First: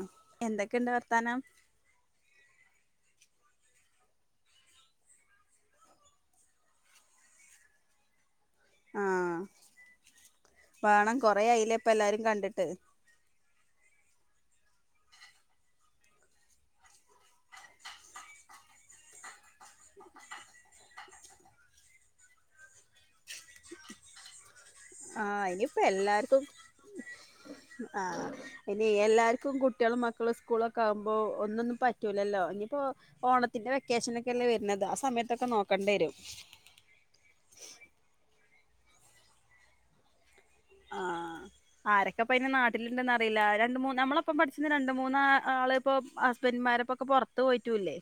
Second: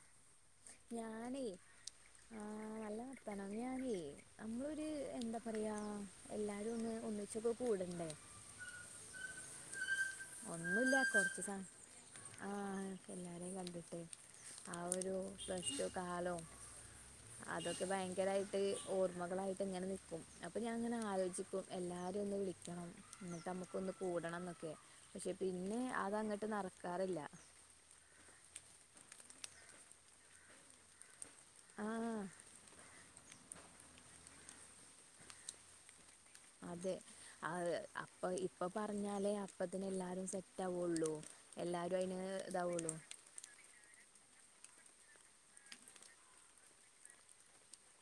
ആ എന്തൊക്കെയുണ്ട് വർത്താനം ഞാനേ നഞ നമ്മളൊരു എന്താ പറയാ എല്ല ആ ഒന്ന് ഒന്നിച്ചപ്പോ കൂടണ്ടേ ആഹ് ഒന്നുമില്ല വേണം കൊറച്ച് കൊറേ സ ആയില്ലേ ഇപ്പ എല്ലാരും കണ്ടിട്ട് ആഹ എല്ലാരേും കണ്ടിട്ട് ആ ഒരു പ്ലസ് ടു കാലവും അതൊക്കെ ഭയങ്കരമായിട്ട് ഓർമ്മകളായിട്ട് ങ്ങനെനിക്കും അപ്പൊ ഞാൻ ങ്ങനെ ആലോചിക്കും എല്ലാ ആര ഒന്ന് വിളിക്കണം എന്നിട്ട് നമുക്കൊന്ന് കൂടണംന്നൊക്കെ ആഹ് ഇനിപ്പ എല്ലാർക്കും നടക്കാറില്ല ആ ഇനി എല്ലാര് ക്കും കുട്ടികളും മക്കളും സ്കൂളൊക്കെ ആകുമ്പോൾ ഒന്നൊന്നും ആ പറ്റില്ലല്ലോ ഇനിയിപ്പോൾ ഓണത്തിന്റെ വെക്കേഷനോക്കെല്ലേ വരുന്നത് ആ സമയത്തൊക്കെ നോക്കേണ്ടി വരും പ്പൊ പറഞ്ഞാലേ അപ്പത്തിന് എല്ലാരും ആഹ ആരൊക്കെ ഇതാവുള്ളൂ പയിന്നാട്ടിലുണ്ടന്ന അറിയില്ല രണ്ട മൂന്ന് നമ്മള ഇപ്പം പഠിച്ചുന്ന രണ്ട് മൂന്നാ ആള ഇപ്പോൾ ഹസ്ബൻഡുമാരെപ്പോ ഒക്കെ പുറത്ത് പോയിട്ടുല്ലേ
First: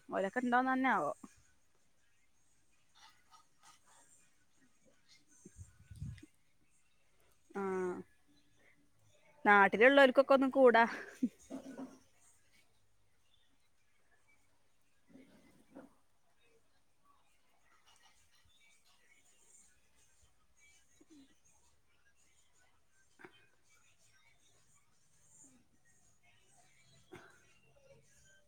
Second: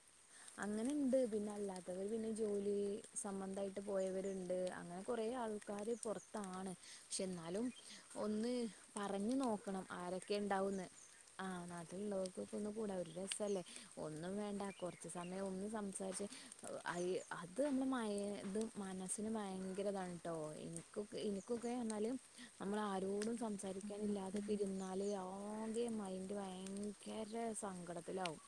അങ്ങനെണ്ട് പിന്നെ അല്ലാത്തവർ പിന്നെ ജോലി സംബന്ധമായിട്ട് പോയവരുണ്ട് അങ്ങനെ കൊറെ ആൾക്കാര് പുറത്താണ് പക്ഷെ എന്നാലും ആഹ് ഒന്ന് പറഞ്ഞു നോക്കണം നാട്ടിലുള്ളവർക്കൊക്കെ ആരൊക്കെ ഒന്ന് കൂടാ ഉണ്ടാവന്ന് ആഹ് നാട്ടിലുള്ളവർക്കക്ക് ഇ ഒന്നും കൂടാ ഒരു രസല്ലേ ഒന്നും വേണ്ട കൊറ ച്ച സമയം ഒന്ന് സംസാരിച്ച് അത് നമ്മുടെ മ മനസ്സിന് ഭയങ്കര ആൺട്ടോ ഇനിക്കൊക്കെ ഇനിക്കൊക്കെ അർഞ്ഞാല് നമ്മളാരോടും സംസാരിക്കാനില്ലാതിരുന്നാൽ ഇനി ആദ്യം മൈൻഡ് ഭയങ്കര സങ്കടത്തിലാവും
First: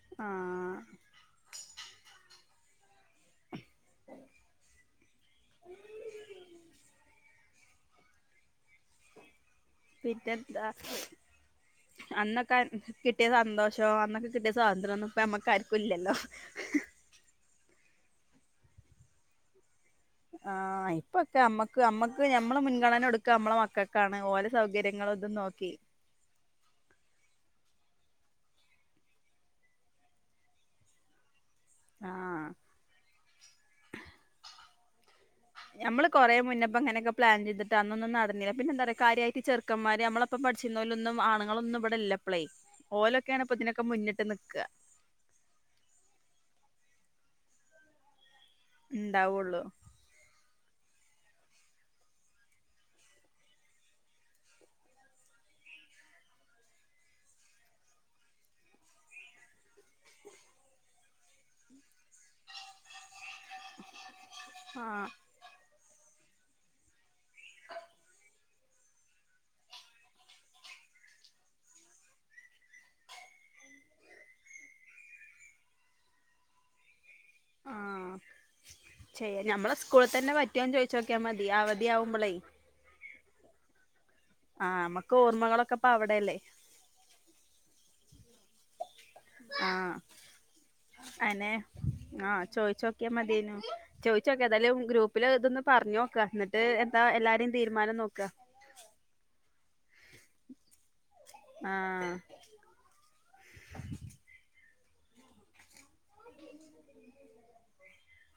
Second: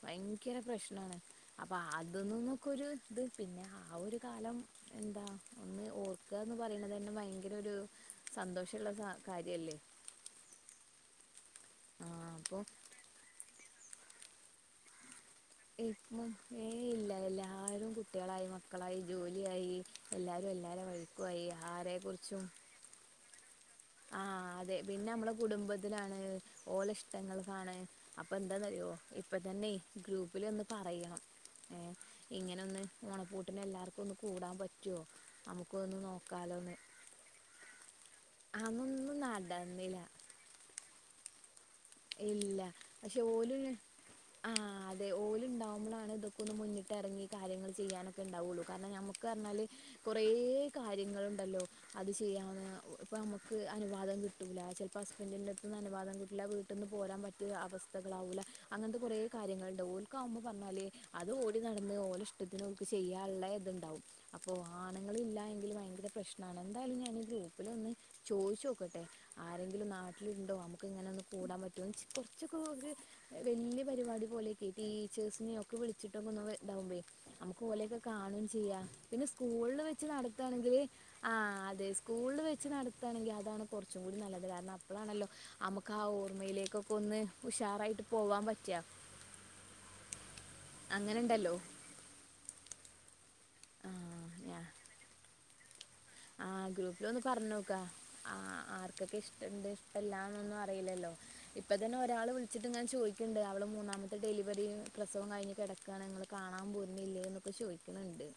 ഭയങ്കര ആഹ് പ്രശ്നാണ് അപ്പൊ അതൊന്നന്നൊക്കൊരു ഇത് പിന്നെ ആ ഒരു കാലം എന്താ ഒന്ന് ഓർക്കാന്ന് പറയുന്നതന്നെ ഭയങ്കര ഒരു സന്തോഷള്ള ക കാര്യല്ലേ പിന്നെന്താ അന്നൊക്കെ കിട്ടിയ സന്തോഷോ അന്നൊക്കെ കിട്ടിയ സ്വാതന്ത്രോന്നും ഇങ്ങും ഏ ഇല്ല എല്ലാരും കുട്ടികളായി മക്കളായി ജോലിയായി എല്ലാവരും ആ എല്ലാവരുടെ ഇപ്പൊക്കെ വഴിക്കുമായി അമ്മക്ക് അമ്മക്ക് ഞമ്മള് മുൻഗണന കൊടുക്കമ്മള മ ആ അതെ പിന്നമ്മള കുടുംബത്തിനാണ് ഓലെ ഇഷ്ടങ്ങൾക്കാണ് അപ്പെന്താന്നറിയോ ഇപ്പതന്നെ ഗ്രൂപ്പിലൊന്ന് പറയണം ഏ ആഹ് ഇങ്ങനൊന്ന് ഓണപ്പൂട്ടിനെല്ലാർക്കൊന്ന് കൂടാപറ്റോ ഞമ്മള് കൊറേ മുന്നപ്പെങ്ങെനൊക്കെ പ്ലാൻ ചെയ്തി ന്നൊന്നും നടന്നില്ല പിന്നെന്തറയാ അന്നൊന്നും കാര്യായിട്ട് ചെറുക്കമ്മാര് നടന്നില്ല ഞമ്മളപ്പം പഠിച്ചിരുന്നോലൊന്നും ആണുങ്ങളൊന്നും ഇവിടെ ഇപ്പളേ ഇല്ല പക്ഷെ ഓലൊക്കെയാണ് ഇപ്പൊ ഓല് ഇതിനൊക്കെ മുന്നിട്ട് ആ നിക്ക അതെ ഓലുണ്ടാവുമ്പൊളാണ് ഇതൊക്കെ ഒന്ന് മുന്നി ട്ടെറങ്ങി കാര്യങ്ങള് ചെയ്യാനൊക്കെണ്ടാവുള്ളൂ കാരണം നമുക്ക് ഇണ്ടാവുള്ളു അറഞ്ഞാല് കൊറേ കാര്യങ്ങളുണ്ടല്ലോ അത് ചെയ്യാവുന്ന ഇപ്പൊ അമ്മക്ക് അനുവാദം കിട്ടൂല്ല ചെൽപ്പോ ഹസ്ബൻഡിന്റെടുത്ത്ന്ന് അനുവാദം കിട്ടുല വ് ട്ടെന്ന് പോരാൻ പറ്റിയ അവസ്ഥകളാവൂല അങ്ങൻത്തെ കൊറേ കാര്യങ്ങളുണ്ട് ഓൽക്കാവുമ്പോ പറഞ്ഞാല് അത് ഓല്ന്ന് നടന്ന് ഓലീഷ്ടത്തിന് ഓൽക് ചെയ്യാനുള്ള ഇതുണ്ടാാവും അപ്പൊ ആഹ് ആണുങ്ങൾ ഇല്ല എങ്കിൽ ഭയങ്ക ഇത് പ്രശ്നാണ് എന്തായാലും ഞാനീ ഗ്രൂപ്പിലൊന്ന് ചോയിച്ചോക്കട്ടെ ആരെങ്കിലും നാട്ടിലുണ്ടോ നമുക്കിങ്ങനെ കൂടാൻ പറ്റോന്ന്ച് കുറച്ചൊക്കൊരു വല്യ പരിപാടി പോലെയൊക്കെ ടീച്ചേഴ്സിനെയൊക്കെ വിളിച്ചിട്ടൊ [inaudible] നമുക്ക് ഓലെയൊക്കെ ആഹ് കാണും ചിയ്യ പിന്നെ ചെയ്യാ ഞമ്മളെ സ്കൂളില് വെച്ച് സ്കൂളിൽ തന്നെ പറ്റോന്ന് നടത്താണെങ്കില് ചോദിച്ചോക്കിയാൽ ആ മതി അതെ അവധിയാവുമ്പളേ സ്കൂളിൽ വെച്ച് നടത്തുകാണെങ്കിൽ അതാണ് കുറച്ചും കൂടി നല്ലത് കാരണം ആഹ് നമ്മക്ക് അപ്പളാണല്ലോ ഓർമ്മകളൊക്കെ ഇപ്പ നമുക്ക് ആ അവിടെയല്ലേ ഓർമയിലേക്കൊക്കെ ഒന്ന് ഉഷാറായിട്ട് പോവാൻ പറ്റുക ആഹ് അങ്ങനെ ആ ചോദിച്ച് നോക്കിയാ മതി ആ ചോദിച്ച് നോക്കാം ഏതായാലും ഗ്രൂപ്പില് ഇതൊന്ന് പറഞ്ഞ് നോക്കാം ആഹ് ഗ്രൂപ്പിലൊന്ന് പറഞ്ഞു നോക്കാം നോക്ക ആ ആർക്കൊക്കെ ഇഷ്ടണ്ട് എല്ലാന്നൊന്നും അറിയില്ലല്ലോ ഇപ്പ തന്നെ ആഹ് ഒരാള് വിളിച്ചിട്ട് ഇങ്ങനെ ചോദിക്കുന്നുണ്ട് അവള് മൂന്നാമത്തെ ഡെലിവറി പ്രസവം കഴിഞ്ഞ് കിടക്കുവാണ് നിങ്ങള് കാണാൻ പോരുന്നില്ലേ എന്നൊക്കെ ചോദിക്കുന്നുണ്ട്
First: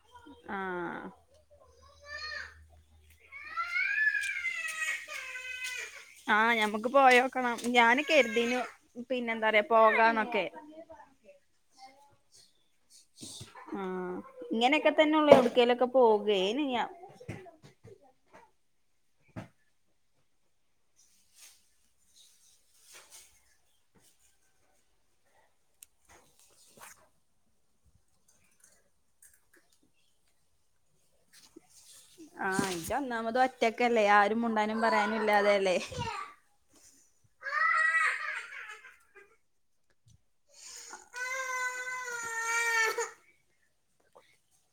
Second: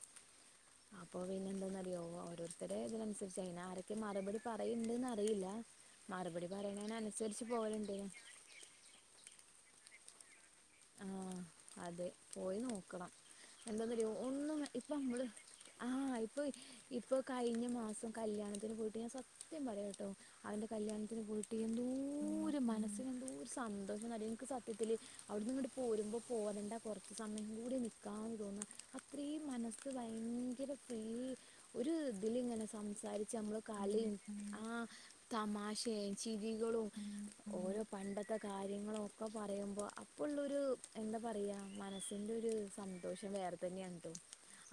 ആഹ് അപ്പൊ പിന്നെ എന്താന്ന് അറിയാവോ ഇത്ര ഇതിനനുസരിച്ച് അതിന് ആരൊക്കെ മറുപടി പറയുന്നുണ്ടന്ന് അറിയില്ല മറുപടി ആഹ് ഞമ്മുക്ക് പോയി പറയണതിനനുസരിച്ച് നോക്കണം പോകലുണ്ട് ഞാനും കരുതീന് പിന്നെ എന്താ പറയാ പോകാന്നൊക്കെ ആ അതെ പോയി നോക്കണം എന്താന്നറിയാവോ ആഹ് ഒന്നും ഇങ്ങനെയൊക്കെ ഇപ്പൊ നമ്മള് തന്നെള്ളൂ എവിടക്കേലൊക്കെ ആഹ് പോകേ ഇപ്പൊ ഇനി ഞാ ഇപ്പൊ കഴിഞ്ഞ മാസം കല്യാണത്തിന് പോയി ട്ട് ഞാൻ സത്യം പറയാട്ടോ അവന്റെ കല്യാണത്തിന് പോയിട്ട് എന്തോരം മനസ്സിന് എന്തോ ഒരു സന്തോ ഷമാന്നറിയാമോ എനിക്ക് സത്യത്തില് അവിടുന്ന് ഇങ്ങോട്ട് പോരുമ്പോൾ പോരണ്ട കുറച്ച് സമയം കൂടി നിൽക്കാന്ന് തോന്നുക അത്രയും മനസ്സ് ഭ യങ്കര ഫ്രീ ഒരു ഇതിലിങ്ങനെ ആഹ് ഇജ്ജ് സംസാരിച്ച് ഒന്നാമത് നമ്മള് ഒറ്റക്കല്ലേ കളിയും ആരും മുണ്ടാനും ആ പറയാനും ഇല്ലാതെയല്ലേ തമാശയും ചിരിക ളും ഓരോ പണ്ടത്തെ കാര്യങ്ങളും ഒക്കെ പറയുമ്പോ അപ്പം ഉള്ളൊരു എന്താ പറയാ മനസ്സിന്റെ ഒരു സന്തോഷം വേറെ തന്നെയാണ് കേട്ടോ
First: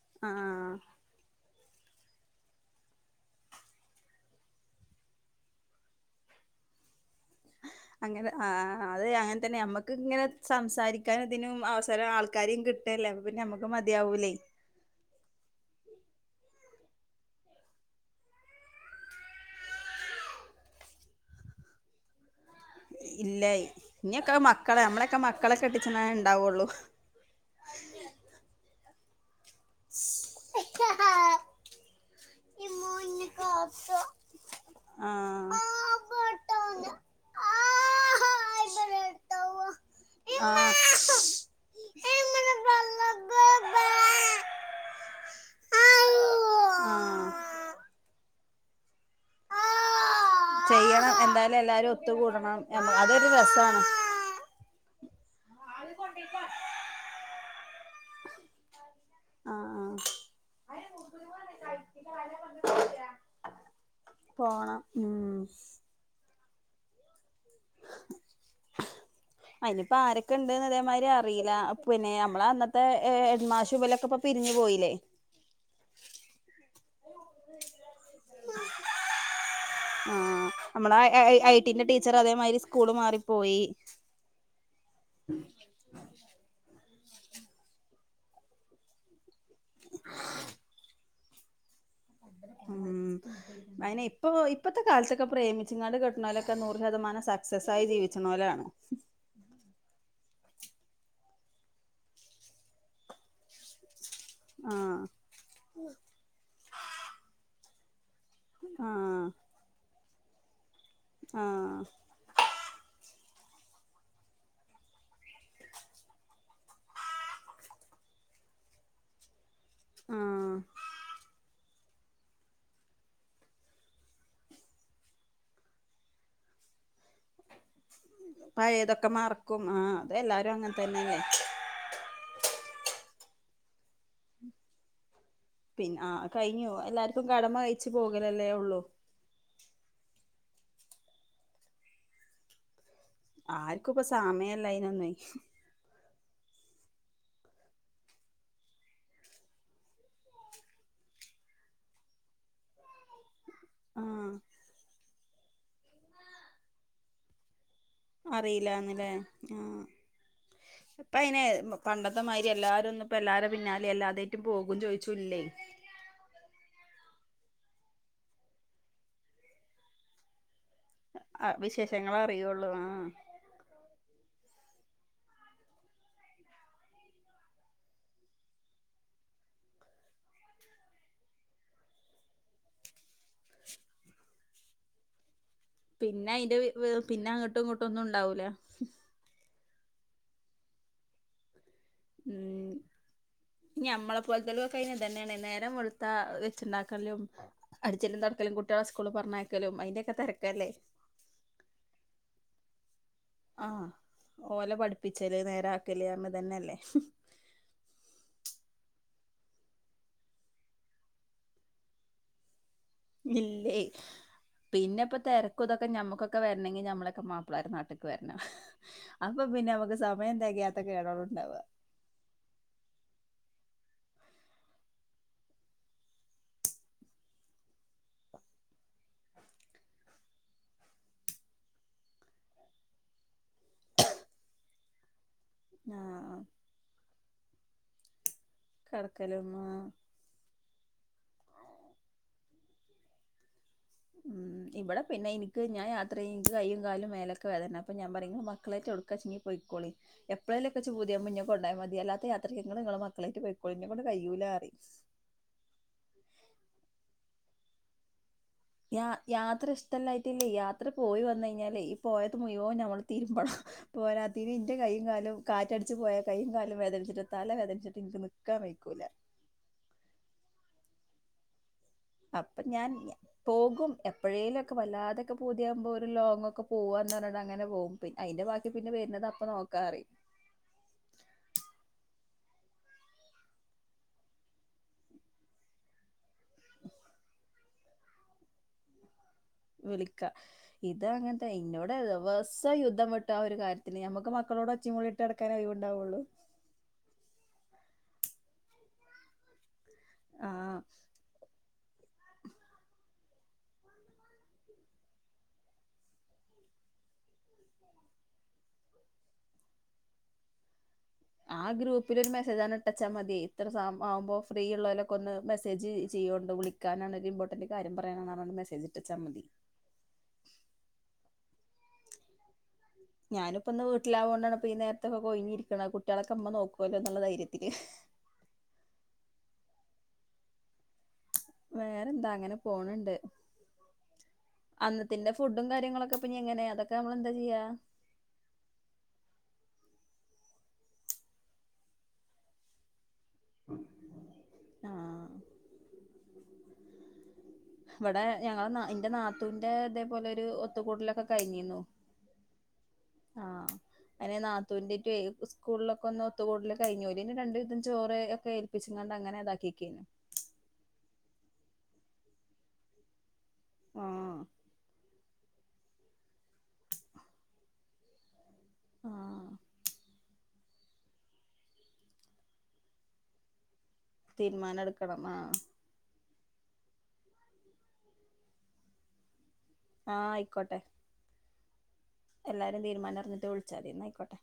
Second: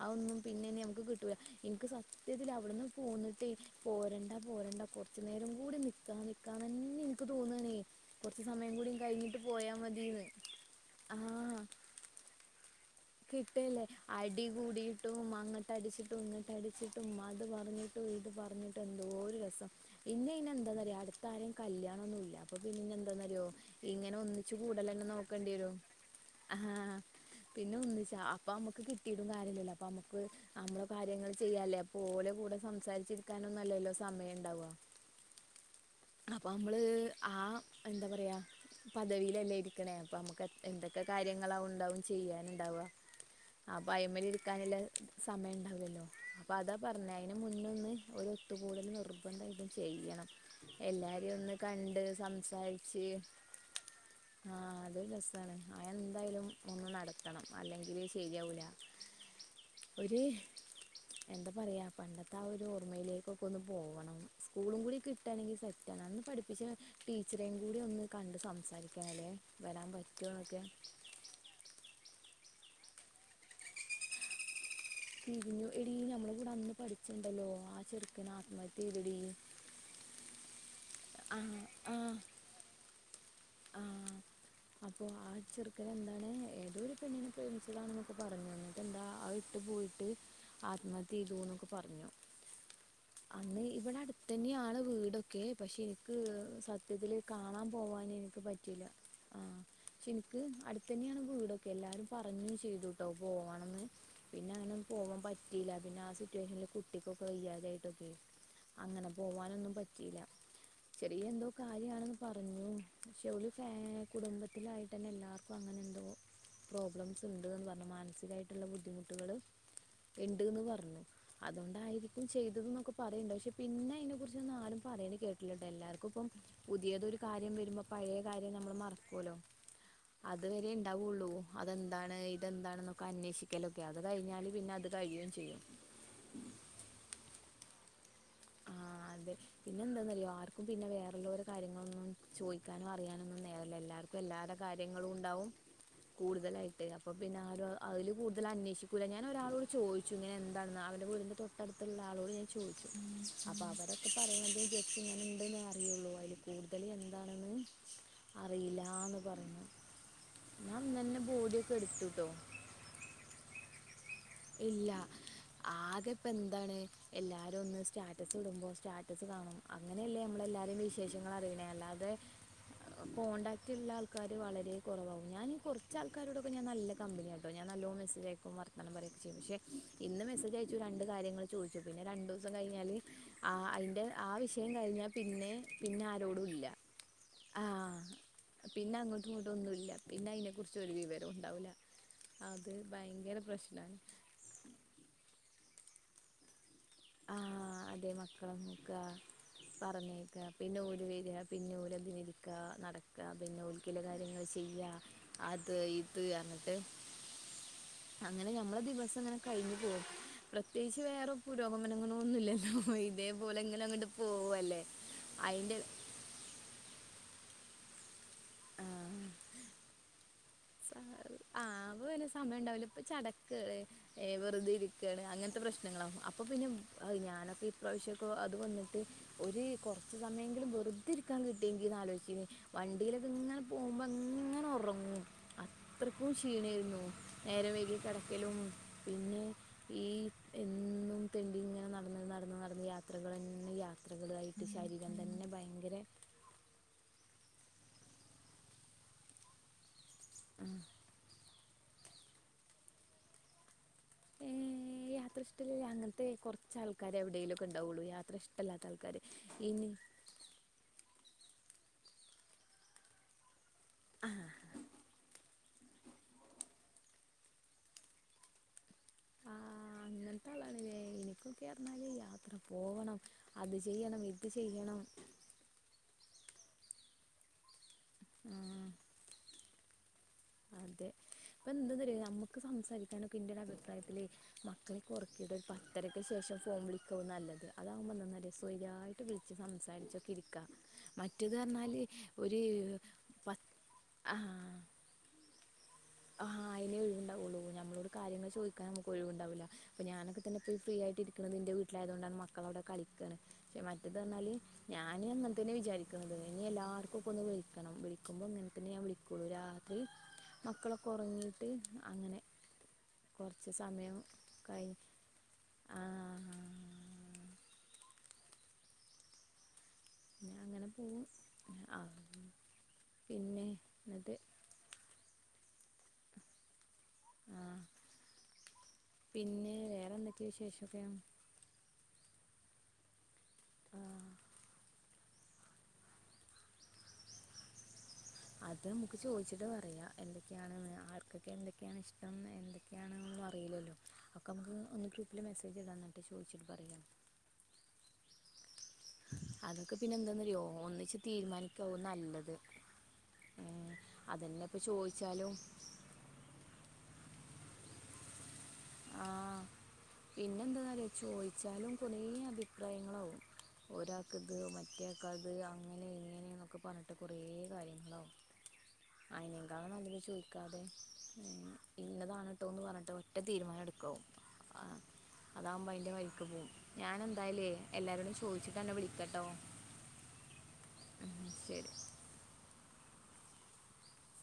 അതൊന്നും പിന്നെ ആഹ് ഇനി നമുക്ക് കിട്ടൂല്ല എനിക്ക് സത്യത്തിൽ അവിടുന്ന് പോന്നിട്ടേ പോരണ്ട പോരണ്ട കുറച്ചു നേരം കൂടി നിക്കാ നിക്കാ തന്നെ എനിക്ക് തോന്നാണേ അങ്ങനെ കുറച്ച് ആ സമയം കൂടി അതേ അങ്ങനെ കഴിഞ്ഞിട്ട് തന്നെയാ പോയാ നമ്മക്ക് ഇങ്ങനെ മതീന്ന് സംസാരിക്കാനും അതിനും അവസരം ആൾക്കാരെയും കി കിട്ടൂല്ലേ അടി കൂടിയിട്ടും അങ്ങ ടടിച്ചിട്ടും ഇങ്ങിട്ട് അടിച്ചിട്ടും അത് പറഞ്ഞിട്ടും ഇത് പറഞ്ഞിട്ടും എന്തോ ഒരു രസം ഇന്നഇന്ന [unintelligible] അന്തനറിയ അട്തരെ കല്യണോന്നുല്ല അപ്പൊ പിന്നെന്നെന്താന്നറിയോ ഇല്ലേ ഇങ്ങനെ ഇനിയൊക്കെ ഒന്നിച്ച് കൂടലെന്നെ നോക്കേണ്ടിയെരോ ണ്ടാവുള്ളൂ പിന്നെ ഒന്നിച്ച അപ്പൊമ്മക്ക് കിട്ടിട്ടും കാര്യല്ലല്ലോ അപ്പൊ മ്മക്ക് അമ്മളെ കാര്യങ്ങള് ചെയ്യാല്ലേ ഓലെ കൂടെ സംസാരിച്ചിരിക്കാനൊന്നൊല്ലല്ലോ സമയണ്ടാവാ ആഹ് അപ്പൊ മ്മള് ആ എന്താ പറയാ പദവിയിലല്ലേ ഇരി ക്ക്ണേ അപ്പൊമുക്ക് എന്തൊക്കെ കാര്യങ്ങളാവൂ ണ്ടാവും ചെയ്യാനുണ്ടാവ ആഹ് അപ്പ അയ്മലിരിക്കാനുള്ള സമയം ഉണ്ടാവൂലല്ലോ അപ്പൊ അതാ പറഞ്ഞേ അയ്ന് ആഹ് മുന്നൊന്ന് ഒരു ത്ത് കൂടൽ നിർ അപ്പണ്ട ഇപ്പും ചെയ്യണം ചെയ്യണം എല്ലാരെയ ഒന്ന് എന്തായാലും എല്ലാരും കണ്ട് ഒത്തുകൂടണം സംസാരിച്ച് അതൊരു രസാണ് ആഹ അതൊ രസമാണ് ആൻ എന്തായാലും ഒന്നും നടത്തണം അല്ലെങ്കില് ശരിയാവൂല ആ ഒര്... എന്ത പറയാ പണ്ടത്താ ഒരു ഓർമ്മയിലേക്കൊക്കൊന്ന് പോവണം പോണം സ്കൂളും കൂടി ഉം കിട്ടാണെങ്കി സെറ്റ [inaudible] [unintelligible] ടീ ച്ചരേയുംകൂടി ഒന്ന് കണ്ട് സംസാരിക്കണലേ വരാൻ അയിനിപ്പോ ആരൊക്കെ പറ്റോന്നൊക്കെ മ്മളെ അന്നത്തെ എ ഹെഡ്മാഷു ഇവലൊക്കെ പിരിഞ്ഞു പോയിലേ പിരിഞ്ഞു എടീ ഞമ്മള കൂടെ അന്ന് പഠിച്ചീണ്ടല്ലോ ആ ചെറുക്കന് ആത്മഹത്യ ചെയ്തടീ.... ആ നമ്മളെ എ ഐ ഐ ടി ന്റെ ആ ടീച്ചറ് അതേമാരി സ്കൂള് മാറി ആ അപ്പൊ ആ ചെറുക്കന് ന്താണ് ഏതോരു പെണ്ണിനെ പ്രേമിച്ചതാണ്ന്നൊക്കെ പറഞ്ഞു എന്നിട്ടെന്താ അതിട്ട് പോയിട്ട് ആത്മഹത്യ ചെയ്തുന്നൊക്കെ പറഞ്ഞു. ഉം ഉം അന്ന് ഇവിടെ മയ്ന് അടുത്ത് ഇപ്പൊ തന്നെയാണ് ഇപ്പത്തെ കാലത്തൊക്കെ വീടൊക്കെ പക്ഷെ പ്രേമിച്ച്ങ്ങാണ്ട് എനിക്ക് കെട്ട്ണോലൊക്കെ നൂറ് ശതമാനം സക്സസായി ജീവിച്ച്ണോ ഇക്ക് പറ്റീല അ ക്ഷെനിക്ക് അടുത്തെന്നെയാണ് വീടും എല്ലാരും പറഞ്ഞു ചെയ്തുട്ടോ പോകണംന്ന് പിന്നെ അങ്ങനൊന്നും ആഹ് പോവാൻ പറ്റീല പിന്നെ ആ സിറ്റുവേഷനിൽ കുട്ടിക്കൊക്കെ വയ്യാതായിട്ടൊക്കെ അങ്ങനെ ആഹ് പോവാനൊന്നും പറ്റീല ചെറിയെന്തോ ആഹ് കാര്യാണെന്ന് പറഞ്ഞു ക്ഷെ ഓല് ഫേ കുടുംബത്തിലായിട്ടെന്നെ എല്ലാർക്കങ്ങനെന്തോ.. പ്രോബ്ലംസ് ണ്ട്ന്ന്പറഞ്ഞ് മാനസികായിട്ടുള്ള ബുദ്ധിമുട്ടുകള് ആഹ് ഇണ്ട്ന്ന് പറഞ്ഞു അതോണ്ടായി ഇപ്പം ചെയ്തത് ന്നൊക്കെ പറയിണ്ട് പക്ഷെ പിന്നെ അയ്നെകുറിചൊന്നാരും പറയിണ കേട്ടില്ലട്ടൊ എല്ലാർക്കിപ്പം പുതിയ ഒരു കാര്യംവരുമ്പോ പഴേ കാര്യം ഞമ്മള് പഴയതൊക്കെ മറക്കോലോ മറക്കും ആഹ് അത് എല്ലാരും അങ്ങനെ തന്നെയല്ലേ വരെണ്ടാവൊള്ളു അതെന്താണ് ഇതെന്താണ് ന്നൊക്കെ അന്വേഷിക്കലൊക്കെ അത് കയിഞ്ഞാല് പിന്നെ അത് കഴിയുംചെയ്യും പിൻ ആ.. കയിഞ്ഞു എല്ലാർക്കും കടമ കയ്ച്ച് പോകലല്ലേ.. ഉള്ളൂ.. ഉം പിന്നെ വേറള്ളോരെ കാര്യങ്ങളൊന്നും ചോയ്ക്കാനും ആ ആർക്കുപ്പൊ സമയല്ലയ്നൊന്നും ഉണ്ടാവും കൂടുതലായിട്ട് അപ്പ പിന്നെ ആരും അയില് കൂടുതൽ അന്വേഷിക്കൂല ഞാൻ ഒരാളോട് ചോയ്ച്ചു ഇങ്ങനെന്താന്ന് നാവിന് ന്റെ തൊട്ടടുത്ത്ള്ളാളോട്ഞാൻ ചോദിച്ച്ക്ക്ണ് അപ്പൊ വടെക്കെ ആഹ് പറേണത് ജസ്റ്റ്‌ ഇങ്ങനെ ണ്ടൂന്ന് അറിയൂള്ളൂ അയിൽ കൂടുതൽ എന്താണുന്ന് അറിയിലാന്ന് ലേ. ആ... ഞാൻ അന്നന്നെ ഇപ്പയിന് ബോഡിയൊക്കെ എടുത്തുട്ടോ പണ്ടത്തെമാരി എല്ലാരൊന്ന്പ്പോ എല്ലാരെ പിന്നാ ഇല്ലാ.. ആകെപ്പെന്താണ് എല്ലാരൊന്ന് സ്റ്റാറ്റസിടുമ്പോ സ്റ്റാറ്റസ് കാണും അങ്ങനെല്ലേ നമ്മളെല്ലാ.. രി വിശേഷങ്ങളറിയിണെ അല്ലാതെ വിശേഷങ്ങൾ അറിയുള്ളൂ ആഹ് കോണ്ടാക്റ്റ്ള്ള ആൾക്കാ വളരെ കുറവാവും ഞാനീ കുറച്ചാൾകാരോടൊക്കെ ഞാൻ നല്ല കമ്പനീയാട്ടോ ഞാൻ നല്ലോം മെസ്സേജയക്കും വർത്താനം പറയും. സ് പക്ഷെ ഇന്ന് മെസ്സേജയച്ചു രണ്ട് കാര്യങ്ങൾ ചോദിച്ചും പിന്നെ രണ്ടൂസം കഴിഞ്ഞാൽ ആ.. അയ്ൻ്റെ ആ വിഷയം കഴിഞ്ഞാ പിന്നെ... പിന്നെ ആരോടും അയിന്റെ ഇല്ല വ് വ് പിന്നെ അങ്ങട്ടും ഇങ്ങട്ടൊന്നുണ്ടാവൂല മിണ്ടൊന്നൂല്ല പിന്നയിനെക്കുറിച്ചൊരു വിവരുണ്ടാവൂല അത് ഭയങ്കര പ്രശ്നാണ് [unintelligible] കുതലവ കഴെ ഇതന്നെയാണ് നേരം വെളുത്താ വെച്ച്ണ്ടാക്കണം ക്കലും ആഹ് അതെ അടിച്ചലും തൊടക്കലും മക്കളെ കുട്ട്യാളെ നോക്കാ സ്കൂള് പറഞ്ഞയക്കലും അയ്ന്റൊക്കെ പറഞ്ഞേക്ക തെരക്കല്ലേ ക്കാ... നട അ പിന്നെ ആഹ് ഓൽക്കില്ല കാര്യങ്ങള് ഓലെ ചെയ്യാ പഠിപ്പിച്ചല് അത് നേരാക്കല് പറഞ്ഞ് ഇത്റഞ്ഞിട്ട് ഇതന്നെയല്ലേ അങ്ങനെ ഞമ്മളെ ദിവസിങ്ങനെ കഴിഞ്ഞു പോകും പ്രത്യേകിച്ച് വേറെ പുരോഗമനങ്ങനൊന്നുമില്ലല്ലൊ ഇല്ലെയ് പിന്നപ്പൊ അയിന്റെ തെരക്കുതൊക്കെ ഞമ്മക്കൊക്കെ വരനെങ്കിൽ ഞമ്മളെ മാപ്പ്ളാര് നാട്ട്ക്ക് വരണം അപ്പൊ പിന്നമ്മക്ക് സമയം തെകയാത്ത കേടാണ് ഉണ്ടാവുക ആ്നെ സമയം ഉണ്ടാവില്ല ഇപ്പ ചട [unintelligible] വെറുതെ ഇരിക്കാണ് അങ്ങനത്തെ പ്രശ്നങ്ങളാകും അപ്പോൾ പിന്നെ ഞാനൊക്കെ ഇപ്രാവശ്യമൊക്കെ അത് വന്നിട്ട് ഒരു കുറച്ച സമയങ്കിലും വെറുതെ ഇരിക്കാൻ കിട്ടിയെങ്കന്ന് ആലോചിച്ചിക്കേ വണ്ടിയിലൊക്കെ ഇങ്ങനെ പോകുമ്പോ [unintelligible] അത്രയ്ക്ക ആഹ് ക്ഷീണമായിരുന്നു നേരെ വൈക ഒരിക്കലും പിന്നെ കെടക്കലും ആഹ് ഈ എന്നും തെണ്ടിങ്ങ നടന്ന നടന്ന നടന്ന യാത്രകൾന്ന് ഉം ഇവിടെ പിന്നെ എനിക്ക് ഞാൻ യാത്ര ചെയ്യ എനിക്ക് കയ്യും കാലും മേലെ വേദന അപ്പ ഞാൻ പറ മക്കളായിട്ട ഒടുക്കാ ചെങ്ങ പോയിോളി എപ്പോഴേുംക്കെ ചോതിയാുമ്പോ ഉണ്ടായി മതിയല്ലാത്ത യാത്രൾങ്ങങ്ങള് മക്കളേക്ക് പോയിക്കോളി ഇന്നെക്കൊണ്ട് കയ്യൂലാ ഏ പറയും യാത്ര ഇഷ്ടമേ അങ്ങനത്തെ കുറച്ച്ൾക്കാരെ എവിടെേലും ഒക്കെ ഉണ്ടാവുള്ളൂ യാത്ര ഇഷ്ട യാ യാത്ര ഇഷ്ടമല്ലായിട്ടില്ലേ യാത്ര പോയി വന്ന കഴിഞ്ഞാൽ അല്ലെ ഈ പോയത് മുയോ ഞമ്മൾ രുമ്പണം പോരാ അതിന് ഇന്റെ കൈും കാലും കാറ്റടിച്ചു പോയാൽ കൈയ്യും കാലും വേദനിച്ചിട്ടെത്താലേ വേദനിച്ചിട്ട് നിനക്ക് നിക്കാൻ വഴക്കൂല ആഹ് അങ്ങനത്തെ ആളാണല്ലേ എനിക്കൊക്കെ പറഞ്ഞാല് യാത്ര അപ്പൊ ഞാൻ പോവണം അത് പോകും ചെയ്യണം ഇത് എപ്പോഴേലുംക്കെ ചെയ്യണം വല്ലാതെൊക്കെ പൂതിയാവുമ്പോ ഒരു ലോങ്ക്കെ പോവാന്ന് പറഞ്ഞ അങ്ങനെ പോകും പി അതിന്റെ ബാക്കി ആഹ് പിന്നെ വരുന്നത് അപ്പ നോക്കാന്ന് പറയും അതെ ഇപ്പൊ എന്തന്ന നമ്മുക്ക് സംസാരിക്കാനക്ക ഇന്ത്യൻ അഭിപ്രായത്തില് മക്കളെ കുറക്കത് ഒരു പത്തരക്ക് ശേഷം ഫോം വിളിക്ക നല്ലത് അതാവകുമ്പോന്നവയായിട്ട് വിളിക്ക ഇത് അങ്ങനത്തെ മറ്റേത് ഇന്നോടെ പറഞ്ഞാല് ഒരു ദിവസം യുദ്ധം വിട്ടു ആ ഒരു പത്ത് കാര്യത്തിന് ഞ നമുക്ക് മക്കളോട് ആഹ് ഒച്ചിമളിട്ട് അടക്കാൻ അഴവുണ്ടാവുള്ളു കാര്യങ്ങ ചോദിക്കാ നമുക്ക് ഒിവു ഉണ്ടാവില്ലപ്പ നൊക്കെന്നെയി ആഹ് ഫ്രീ ആയിട്ട ഇരിക്കുന്നത് എന്റെ വീ ായതൊണ്ട മക്കളവിടെ കളിക്ക പക്ഷെ മറ്റത് പറാല് ഞൻ അങ്ങെ തന്നെ വിചാരിക്കുന്നത് ഇല്ല ആർക്കൊ ഒന്ന് വിളിക്കണം വിളിക്കുമ്പോ ഇങ്ങനെെ വിളിക്കുള്ളൂ രാത്രി മക്കളൊ ആഹ ആ ഗ്രൂപ്പില ഒരു മെസേജ ആണ് ഇട്ടച്ചാൽ മതി കുറച്ച് ഇത്രം സമയം ആുമ്പോൾ ഫ്രീ കഴിഞ്ഞ് ഉള്ളതിലൊക്കെ ഒന്ന് മെസ്സേജ് ആഹ് ചെയ്യുകൊണ്ട്ള കാന ഇമ്പോർട്ടന്റ് കാര്യം പറയാന മെസജ ഇട്ടച്ചാൽ മതി പിന്ന അങ്ങനെ പോകും ഞാനിപ്പൊ ഒന്ന് വീട്ടിലാവകോണ്ടാണ്ണപ്പ ഈ നേരത്തെൊക്കെ കൊയിഞ്ഞിരിക്കണ കുട്ടികളക്കെ അമ്മ നോക്കും പോലെന്നുള്ള ധൈര്യത്തില് ആഹ് പിന്നെ വേറെന്തൊക്കെയ വിശേഷമൊക്കെയ വേറെന്താ അങ്ങനെ പോണണ്ട് ആഹ് അന്നത്തെ അതിന്റെ ഫുഡും കാര്യങ്ങളൊക്കെ ഇെ എങ്ങനെ അതൊക്കെ നമ്മള എന്താ ചെയ്യാ അത് നമുക്ക് ചോദിച്ചിട്ട് പറയാ എന്തൊക്കെയാണ് ആർക്കൊക്കെ എന്തൊക്കെയാണ് ഇഷ്ടം എന്തൊക്കെയ അെയണ അറിയില്ലോ അക്കെ നമുക്ക് ഒന്ന് ആഹ് ഗ്രൂപ്പിൽ മെസ്സേജ് ഇടാം എന്നിട്ട് ചോദിച്ചിട്ട് പറയാാം ഇവിടെ ഞങ്ങ എന്റെ നാത്തുന്റെ അതൊക്കെ പിന്നെ ഇതേപോലെ ഒരു എന്താണെന്നറിയോ ഒന്നിച്ച് ഒത്തുകൂട്ടലൊക്കെ കഴിഞ്ഞിന്നു തീരുമാനിക്കാവും നല്ലത് ആഹ് അതിനെ അതന്നെ ഇപ്പോൾ നാത്തൂന്റെ ചോദിച്ചാലും സ്കൂളിലൊക്കെ ഒന്ന് ഒത്ത കൂടുല കഴിഞ്ഞ പിന് രണ്ടുവിധം ചോര് ഒക്കെ ഏൽപ്പിച്ച കൊണ്ട് ആ അങ്ങനെ ഇതാക്കിക്കുന്നു പിന്നെ എന്താെന്നറിയ ചോദിച്ചാലും കുറേ അഭിപ്രായങ്ങളാവും ഒരാൾക്ക് ആഹ് ഇത് മറ്റേക്കാൾ അത് അങ്ങനെ ഇങ്ങനെ എന്നൊക്കെ പറഞ്ഞിട്ട് കുറേ കാര്യങ്ങളാവും ആഹ് അയിന് എന്താങ്ങനെ അ ചോദിച്ച ഇന്നതാണ് ന്തോ എന്ന് പറഞ്ഞിട്ട് ഒറ്റ തീരുമാനം എടുക്ക തീരുമാനം എടുക്കണം ആഹ് അതാവുമ്പോ അതിന്റെ വഴിക്ക് പോവുംഞാൻ എന്തായല് എല്ലാരോടും ചോദിച്ചിട്ടന്നെ വിളിക്കട്ടോ ആ ആയിക്കോട്ടെ ശരി എല്ലാരും തീരുമാനംറിഞ്ഞിട്ട വിളിച്ചാ മതി എന്ന ആയിക്കോട്ടെ